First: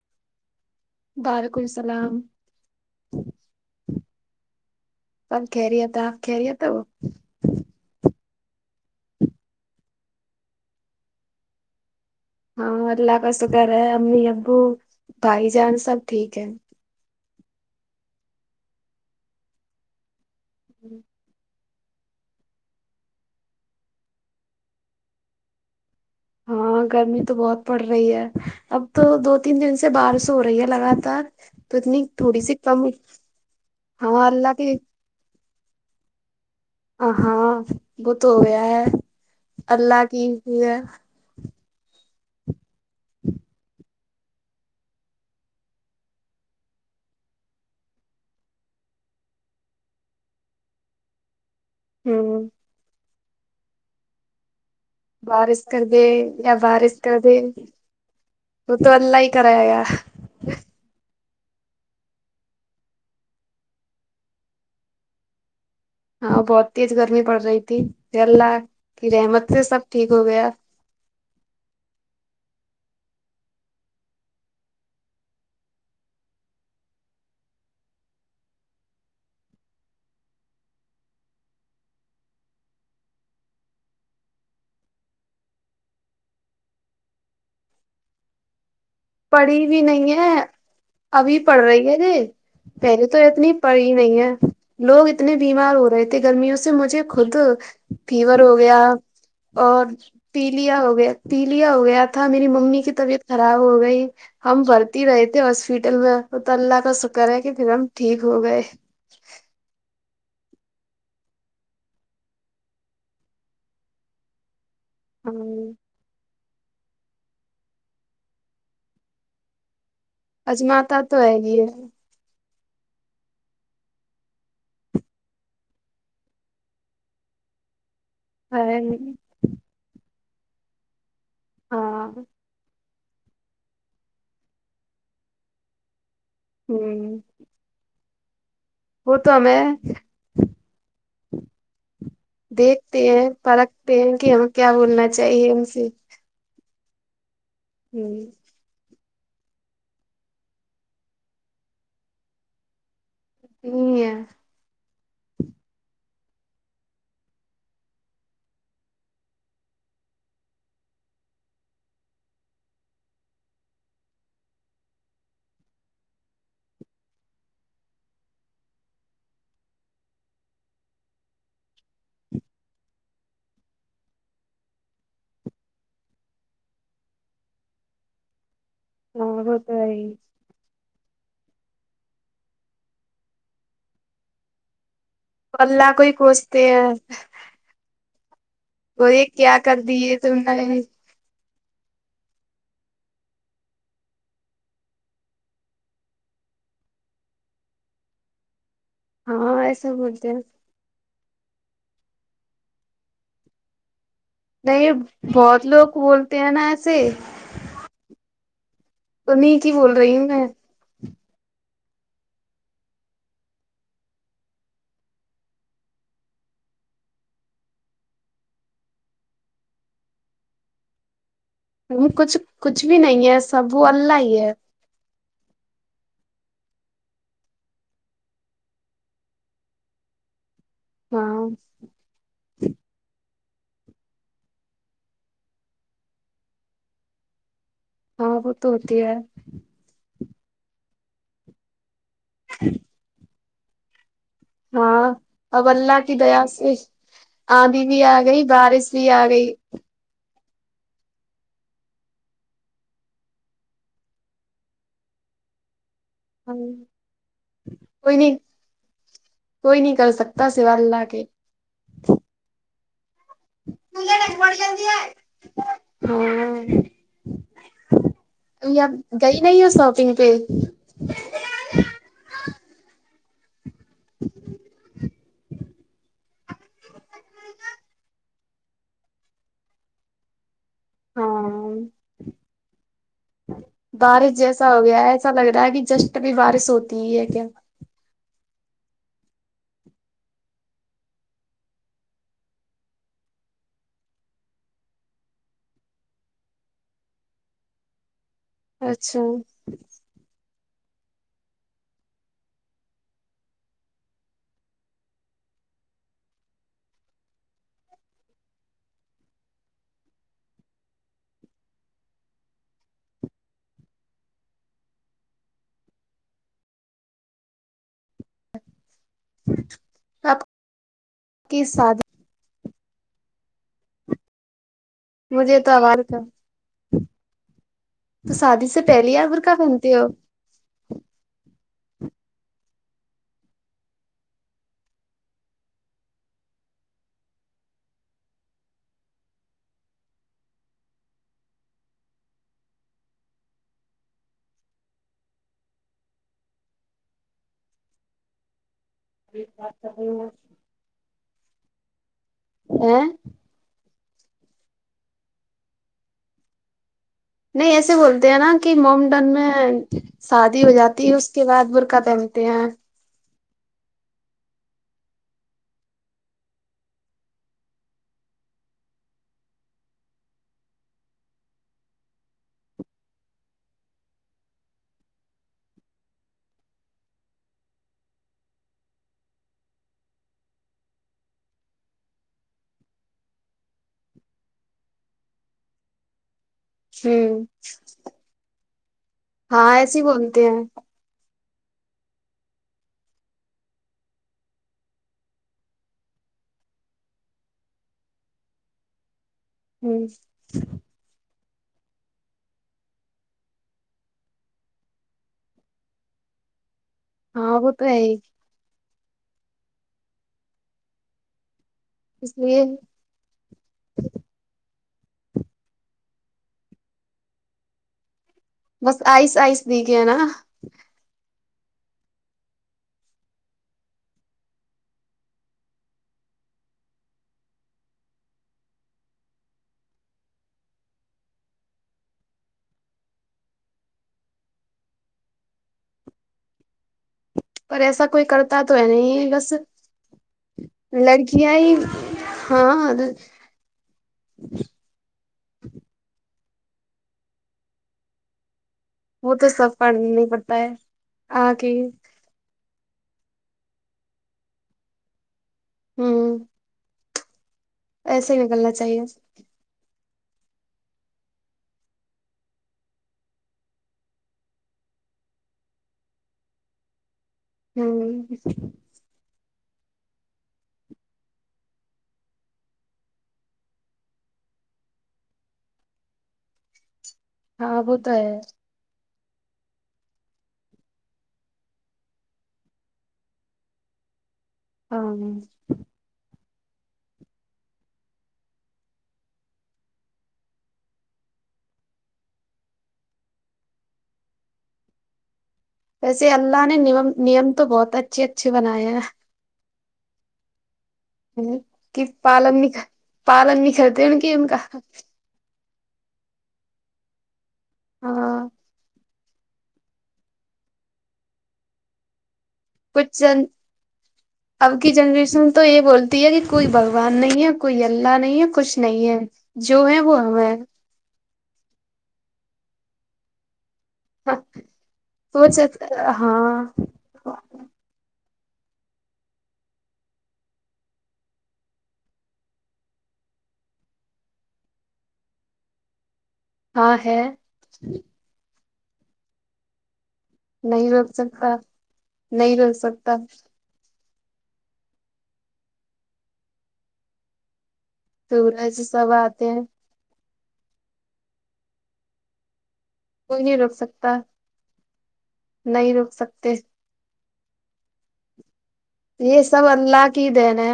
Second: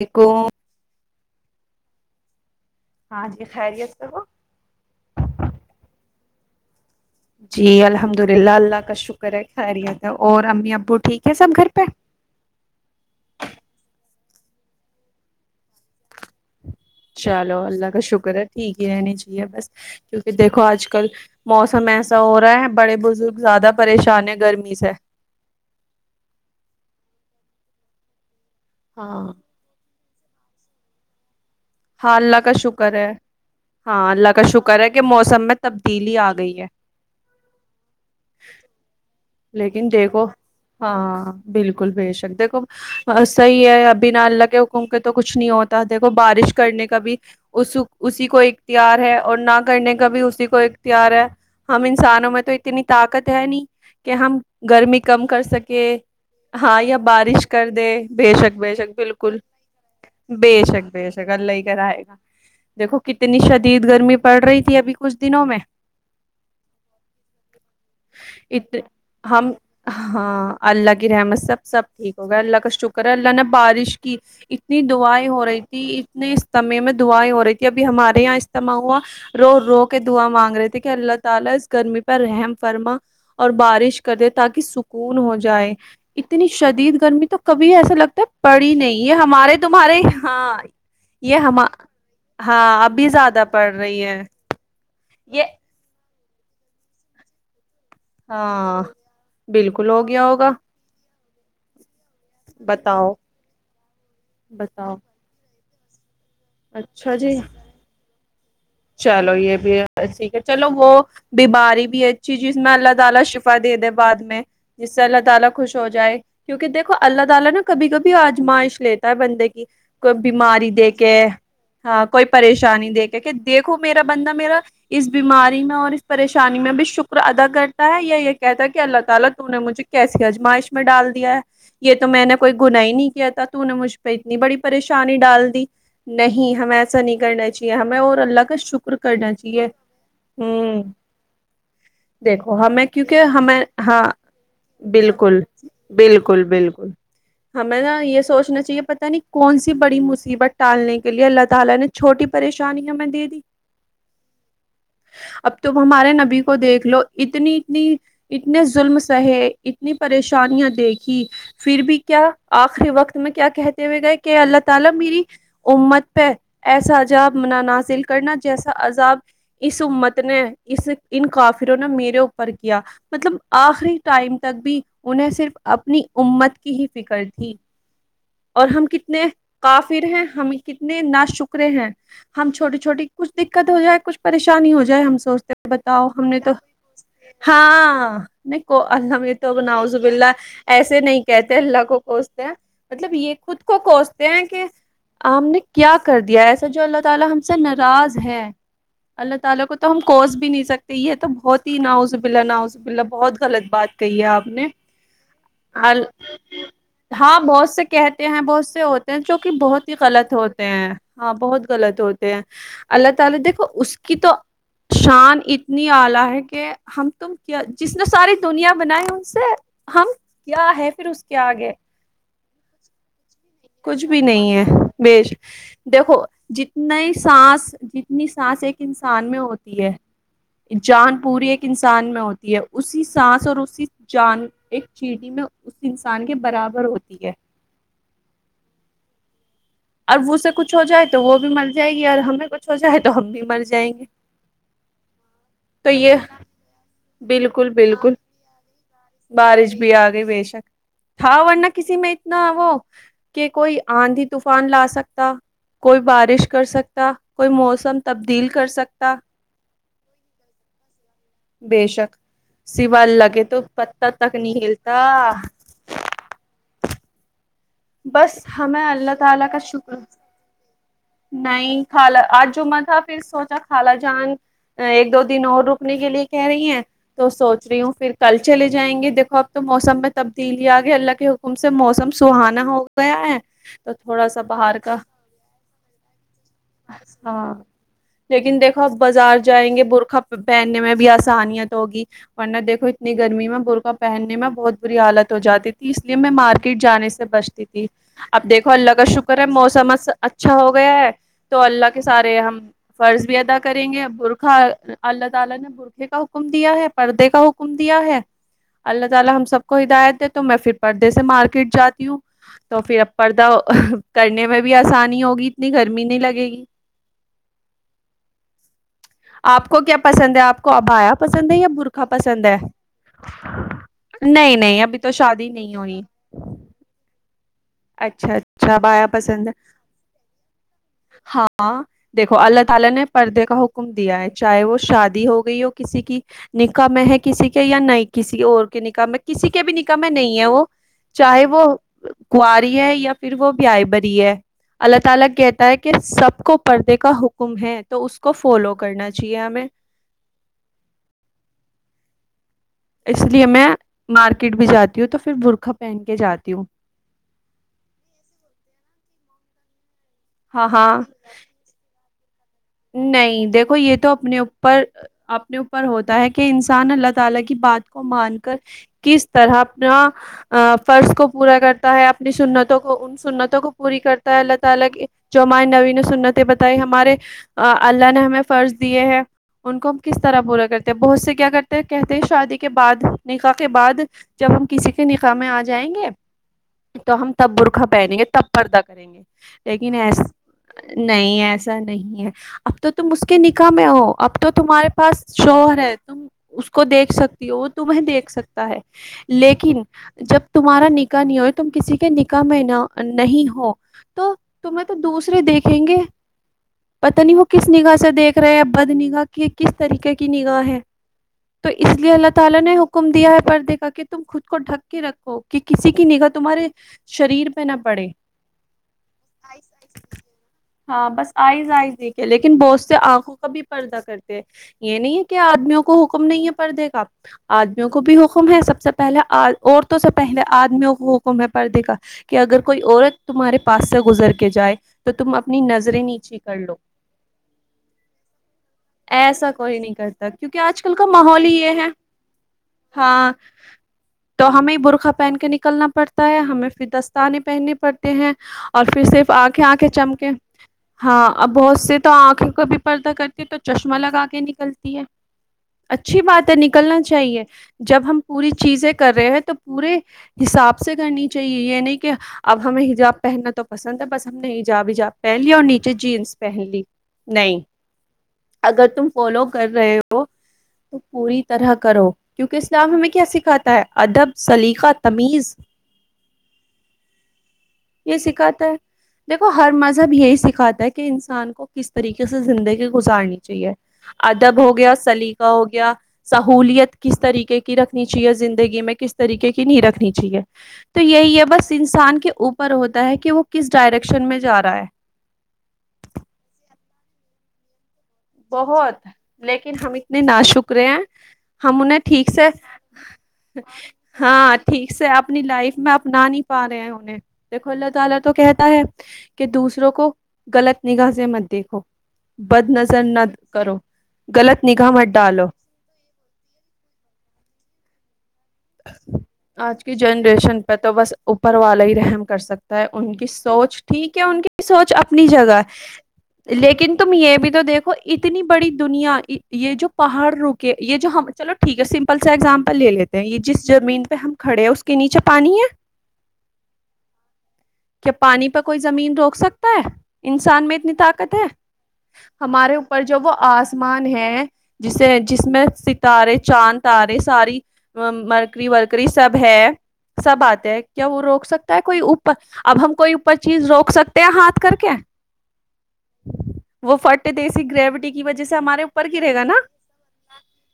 eco وعلیکم السلام ہاں جی خیریت سے ہو خیریت آپ خیریت ہو جی الحمد للہ اللہ کا شکر ہے خیریت ہے اور امی ابو ٹھیک ہے سب گھر پہ ہاں اللہ کا شکر ہے امی ابو بھائی جان سب ٹھیک ہے چلو اللہ کا شکر ہے ٹھیک ہی رہنی چاہیے بس کیونکہ دیکھو آج کل موسم ایسا ہو رہا ہے بڑے بزرگ زیادہ پریشان ہیں گرمی سے ہاں گرمی تو بہت پڑ رہی ہے اب تو ہاں دو تین دن سے بارش ہو رہی ہے لگاتار تو اتنی ہاں اللہ تھوڑی کا سی کم شکر ہے ہاں اللہ کا شکر ہے کہ موسم میں تبدیلی آ گئی ہے اں ہاں بہت ہو گیا ہے لیکن اللہ دیکھو کی ہی ہے ہاں بالکل بے شک دیکھو صحیح ہے ابھی نہ اللہ کے انکے تو کچھ نہیں ہوتا دیکھو بارش کرنے کا بھی اس اسی کو اختیار ہے اور نہ کرنے کا بھی اسی کو اختیار ہے ہم انسانوں میں ہوں تو اتنی طاقت ہے نہیں کہ ہم گرمی کم کر سکے ہاں یا بارش کر دے بیشک وہ تو بیشک اللہ ہی بالکل کرائے گا بے شک بے شک اللہ ہی کرائے گا دیکھو کتنی شدید گرمی پڑ رہی تھی ابھی کچھ دنوں میں ہاں بہت تیز گرمی پڑ رہی تھی یا اللہ ات کی ہم رحمت سے سب ٹھیک ہو گیا ہاں اللہ کی رحمت سب سب ٹھیک ہوگا اللہ کا شکر ہے اللہ نے بارش کی اتنی دعائیں ہو رہی تھی اتنے اجتمے میں دعائیں ہو رہی تھی ابھی ہمارے یہاں اجتماع ہوا رو رو کے دعا مانگ رہے تھے کہ اللہ تعالی اس گرمی پر رحم فرما اور بارش کر دے تاکہ سکون ہو جائے اتنی شدید گرمی تو کبھی ایسا لگتا ہے پڑھی نہیں ہے ہمارے پڑی بھی تمہارے نہیں ہے ہاں ابھی یہ ہم پڑھ رہی ہے رے ہاں پہلے ابھی تو زیادہ اتنی پڑ پڑی رہی نہیں ہے لوگ اتنے یہ بیمار ہو رہے تھے گرمیوں سے مجھے خود فیور ہو گیا ہاں اور بالکل ہو گیا ہوگا تیلیا ہو گیا تیلیا ہو گیا تھا میری ممی کی بتاؤ طبیعت خراب ہو گئی ہم بتاؤ بھرتی رہے تھے ہاسپٹل میں وہ تو اللہ کا اچھا شکر جی ہے کہ پھر ہم ٹھیک ہو گئے چلو یہ بھی ٹھیک ہے چلو وہ بیماری بھی اچھی جس میں اللہ تعالی شفا دے دے بعد میں جس سے اللہ تعالی ہاں خوش ہو جائے کیونکہ دیکھو اللہ تعالی نا کبھی کبھی آزمائش لیتا ہے بندے کی کوئی بیماری دے اجماتا کے تو ہے ہی ہاں کوئی پریشانی دے کے کہ دیکھو میرا بندہ میرا اس بیماری میں اور اس پریشانی میں بھی شکر ادا کرتا ہے یا کہتا کہ ہے اللہ تعالی تو نے مجھے کیسی ازمائش میں ڈال دیا ہے یہ ہاں تو میں نے کوئی گناہ ہی نہیں کیا تھا تو مجھ ے اتنی بڑی پریشانی ڈال دی نہیں ہمیں ایسا نہیں ہوں کرنا چاہیے ہمیں اور اللہ کا شک ر وہ کرنا تو چاہیے ہمیں ہوں دیکھو ہمیں دیکھتے کیونکہ ہیں ہمیں پرکھتے ہاں ہیں کہ ہمیں کیا بولنا بالکل چاہیے ان سے بالکل بالکل ہمیں ہ نا یہ سوچنا چاہیے پتا نہیں کون سی بڑی مصیبت ٹالنے کے لیے اللہ تعالی نے چھوٹی پریشانی ہمیں دے دی صحیح ہے اب تم ہمارے نبی کو دیکھ لو اتنی اتنی اتنے ظلم سہے اتنی پریشانیاں دیکھی پھر بھی کیا آخری وقت میں کیا کہتے ہوئے گئے کہ اللہ تعالی میری امت پہ ایسا عجاب نہ نازل کرنا جیسا عذاب اس امت نے اس ان کافروں نے میرے اوپر کیا مطلب آخری ٹائم تک بھی انہیں صرف اپنی امت کی ہی فکر تھی اور ہم کہ اتنے ہاں وہ تو ہے کافر ہی ہیں ہم کتنے نا شکرے ہیں ہم چھوٹے چھوٹی کچھ دکت ہو جائے کچھ پریشانی ہو جائے ہم سوچ اللہ کو ہی کوستے ہیں ہاں میں کو اور اللہ یہ میاں تو کیا کر بناؤ نوز دیے باللہ تم نے ایسے نہیں کہتے ہیں اللہ کو کوستے ہیں مطلب یہ خود کو کوستے ہیں کہ ہم نے کیا کر دیا ایسا جو اللہ تعالی ہم سے ناراض ہے اللہ ہاں تعالی کو تو ایسا ہم بولتے کوس ہیں بھی نہیں سک تو یہ تو بہت ہی نعوذ باللہ نعوذ باللہ بہت غلط بات کہی آپ نے نہیں بہت لوگ حل بولتے ہیں نا ایسے ہاں بہت سے کہتے ہیں بہت سے ہوتے ہیں جو کہ انہیں کی بہت ہی بول رہی ہوں غلط میں ہوتے ہیں ہاں بہت غلط ہو تے ہیں اللہ تعالی دیکھو اس کی تو شان اتنی اعلی ہے کہ ہم تم کیا جس نے ساری دنیا بنائی ان سے ہم کیا ہے پھر اس کے آگے کچھ کچھ بھی نہیں ہے اس کچھ بھی نہیں ہے بے شک دیکھو جتنی سانس جتنی سانس ایک انسان میں ہوتی ہے جان ہاں پوری ایک انسان میں ہو اسی سانس اور اسی جان ایک چیٹی میں اس انسان کے برابر ہوتی ہے ہاں وہ تو ہوتی ہے اب اسے کچھ ہو جائے تو وہ بھی مر جائے گی اور ہمیں کچھ ہو جائے تو ہم بھی مر جائیں گے ہاں اب تو اللہ کی یہ دیا سے بالکل آندھی بھی بالکل آ گئی بارش بھی آ گئی بارش بھی آ گئی بےشک تھا ورنہ کسی میں اتنا وہ کہ کوئی آندھی طو فان لا سکتا کوئی بارش کر کوئی سکتا کوئی موسم نہیں تبدیل کر سکتا کوئی نہیں کر سکتا سوا اللہ کے بے شک سوائے اللہ کے تو پتہ تک نہیں ہلتا ہاں بس ابھی ہمیں آپ اللہ گئی تعالی کا نہیں ہو شکر شاپنگ پہ نہیں خالا آج جمعہ تھا پھر سوچا خالا جان ایک دو دن اور رکنے کے لیے کہہ رہی ہیں تو سوچ رہی ہوں پھر کل چلے جائیں گے دیکھو اب تو موسم میں تبدیلی آگئی اللہ کے حکم سے ہاں موسم سہانا ہو گیا ہے تو تھوڑا بارش سا جیسا باہر ہو کا گیا ہے ایسا لگ رہا ہے کہ جسٹ ابھی بارش ہوتی ہی ہے اچھا کیا لیکن دیکھو اب بازار جائیں گے برقعہ پہننے میں بھی آسانیت ہوگی ورنہ دیکھو اتنی گرمی میں برقعہ پہننے میں بہت بری حالت ہو جاتی تھی اس لیے میں مارکیٹ جانے سے بچ تی تھی اب دیکھو اللہ کا اچھا شکر ہے موسم اس اچھا ہو گیا ہے تو اللہ کے سارے ہم فرض بھی ادا کریں گے برقعہ اللہ تعالی نے برقعے کا حکم دیا ہے پردے کا حکم دیا ہے اللہ تعالی ہم سب کو ہدایت دے تو میں پھر پردے سے مارکیٹ جاتی ہوں تو پھر اب پردہ کرنے میں بھی آسانی ہو بی اتنی گرمی نہیں لگے گی آپ کو کیا پسند ہے آپ کو ابھایا پسند ہے کی یا برقعہ شادی پسند ہے نہیں نہیں ابھی تو شادی مجھے تو نہیں ہوئی آوار تھا اچھا تو شادی اچھا سے ابایا پہلے آپ پسند ہے برقع پہنتے ہو ہاں دیکھو اللہ تعالی نے پردے کا حکم دیا ہے چاہے وہ شادی ہو گئی ہو کسی کی نکاح میں ہے کسی کے یا نہیں کسی اور کے نکاح میں کسی کے بھی نکاح میں نہیں ہے وہ چاہے وہ کواری ہے یا پھر وہ بیائے بری ہے اللہ تعالی کہتا ہے کہ سب کو پردے کا حکم ہے تو اس کو فالو کرنا چی یا میں [unintelligible] ا اس لیے میں مارکیٹ بھی جاتی ہوں تو پھر برقعہ پہن کے جاتی ہوں نہیں ایسے بولتے ہیں نا کہ مومڈن میں شادی ہاں ہو ہاں جاتی ہے اس اس کے بعد برقع پہنتے ہیں نہیں دیکھو یہ تو اپنے اوپر اپنے اوپر ہوتا ہے کہ انسان اللہ تعالی کی بات کو مان کر کس طرح اپنا فرض ا کو پورا کرتا ہے اپنی سنتوں کو سنتوں کو پوری کرتا ہے اللہ تعالی کی جو ہمارے نبی نے سنتیں بتائی ہمارے اللہ نے ہمیں فرض دیے ہے ان کو ہم کس طرح پورا کرتے ہیں بہت سے کیا کرتے ہیں کہتے ہیں شادی کے بعد نکاح کے بعد جب ہم کسی کے نکاح میں آ جائیں گے تو ہم ہوں تب برقعہ پہنیں گے تب پردہ کریں گے ہاں لیکن ایسے ہی ایس بولتے ہیں نہیں ایسا نہیں ہے اب تو تم اس کے نکاح میں ہو اب تو تمہارے پاس شوہر ہے تم اس کو دیکھ سکتی ہو وہ تمیں دیکھ سکتا ہے لیکن ہ جب تمہارا نکاح نہیں ہو تم کسی کے نکاح میں نہ نہیں ہو تو تمہیں تو دوسرے دیکھیں گے پتا نہیں وہ ہاں کس تو نگاہ ہے سے ہی دیکھ رہے ہیں بد نگاہ کے کس طریقے کی نگاہ ہے تو اس لیے اللہ تعالی نے حک م دیا ہے پردے کہ تم خود کو ڈھک کے رکھو کہ کسی کی نگاہ تمہارے شریر پہ نہ پڑے بس آئس آئس دیکھے نہ ہاں بس آئیز آئیز دیکھ ہے لیکن بہت سے آنکھوں کا بھی پردہ کرتے یہ نہیں ہے کہ آدمیوں کو حکم نہیں ہے پردے کا آدمیوں کو بھی حکم ہے سب سے پہلے اد عورتوں سے پہلے آدمیوں کو حکم ہے پردے کا کہ اگر کوئی عورت تمہارے پاس سے گزر کے جائے تو تم اپنی نظریں نیچے کر لو پر ایسا کوئی کرتا تو ہے نہیں ایسا بس کوئی نہیں کرتا کیونکہ آج کل کا ماحول لڑکیاں ہی یہ ہے ہاں اگر ہاں تو ہمیں برقعہ پہن کے نکلنا پڑتا ہے ہمیں پھر دستانے پہننے پڑتے ہیں اور پھر صرف وہ تو آنکھیں سب آنکھیں پڑھنا چمکے ہی پڑتا ہے ہاں اب آ کے بہت سے تو آنکھیں کو بھی پردہ کرتی تو چشمہ لگا کے نکلتی ہے اچھی ہوں بات ہے نک لنا چاہیے جب ہم ایسے ہی پوری نکلنا چیزیں چاہیے کر رہے ہیں تو پورے حساب سے کرنی چاہیے یعنی کہ اب ہمیں حجاب پہننا تو پسند ہے بس ہم نے حجاب وجاب پہن لیا اور نیچے جینس پہلی نہیں ہاں اگر تم فالو کر رہے ہو تو پوری طرح کرو کیونکہ اسلام ہمیں کیا سکھاتا ہے ادب سلیقہ تمیز ہاں وہ تو یہ سکھاتا ہے دیکھو ہر مذہب یہی سکھاتا ہے کہ ان سان کو کس طریقے سے زندگی گزارنی چاہیے ادب ہو گیا ہاں سلیقہ ہو گیا سہولیت کس طریقے کی رکھنی چاہیے زندگی میں کس طریقے کی نہیں رکھنی چاہیے تو یہی ہے بس انسان کے اوپر ہوتا ہے کہ وہ کس ڈائریکشن میں جا رہا ہے ویسے اللہ نے نیم نیم تو بہت ا بہت لیکن ہم اتنے نا شکرے ہیں ہم انہیں کہ ٹھیک سے پالن نہیں پالن نہیں کرتے ان کی ان کا ہاں ٹھیک سے اب اپنی لائف میں اپنا نہیں پا رہے ہیں ہمیں دیکھو اللہ تعالی تو ہاں کہتا ہے کے دوسروں کو غلط نگاہ سے مت دیکھو بدنظ زن کچھ مت جن کرو غلط اب نگاہ کی مت ڈالو جنریشن تو بولتی یہ کہ کوئی بگھوان نہیں ہے کوئی اللہ نہیں ہے کچھ نہیں ہے آج جو کی ہے وہ ہم ہے جنریشن پہ تو بس اوپر والا ہی رحم کر سکتا ہے ان کی سوچ ٹھیک ہے ان کی سوچ اپنی سوچ جگہ ہاں لیکن تم یہ بھی تو دیکھو اتنی بڑی دنیا یہ جو پہاڑ روکے یہ جو ہم چلو ٹھیک ہے سمپل سے ایکزامپل لے لے نہیں یہ جس زمین پہ ہم کھڑے ہیں اس کے نیچے پانی ہے ہاں ہے کیا پانی پر کوئی زمین روک سکتا ہے انسان میں نہیں اتنی روک طاقت ہے سکتا نہیں ہمارے روک اوپر سکتا جو وہ آس مان ہے جسے جس میں ستارے چاند تارے ساری مرکری سورج ورکری سب آتے ہیں ہے سب آتے ہے کیا وہ روک سکتا ہے کوئی اوپر اب ہم کوئی اوپر چیز روک سکتے ہیں ہاتھ کر کے نہیں روک سکتے وہ فٹے دیسی گریوٹی کی وجہ سے ہمارے اوپر گرے یہ گا نا سب الله کی دین ہے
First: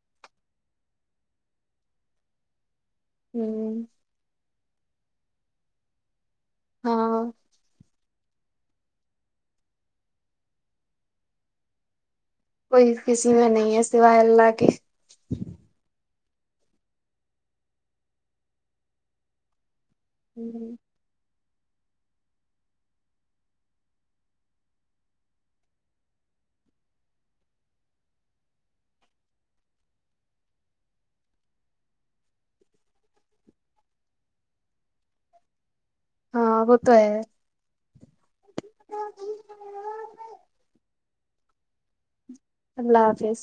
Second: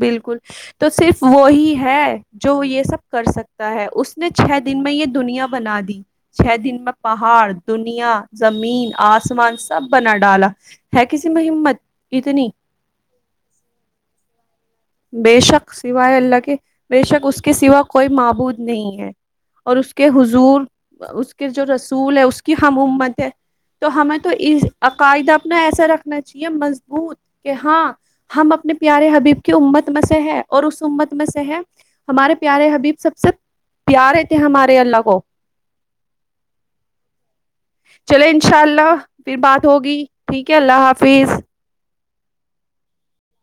بالکل تو صرف وہی ہے جو یہ سب کر ہ سکتا ہے اس اس نے چھ دن میں یہ دنیا بنا دی چھ دن میں ہاں پہاڑ دنیا زمین آسمان سب بنا ڈالا ہے کسی میں ہمت اتنی کوئی کسی میں نہیں ہے سوائے اللہ کے بے شک سوائے اللہ کے بے شک اس کے سوا کوئی معبود نہیں ہے اور اس کے حضور ہوں اس کے جو رسول ہے اس کی ہم امت ہے تو ہمیں تو اس عقاعدہ اپنا ایسا رکھنا چاہیے مضبوط کہ ہاں ہم اپنے پیارے حبیب امت میں سے ہے اور اس امت میں سے ہے ہمارے پیارے حبیب سب سے پیارے تھے ہمارے اللہ کو ہاں وہ تو ہے چلے انشاء اللہ پھر بات ہوگی ٹھیک ہے اللہ حافظ اللہ حافظ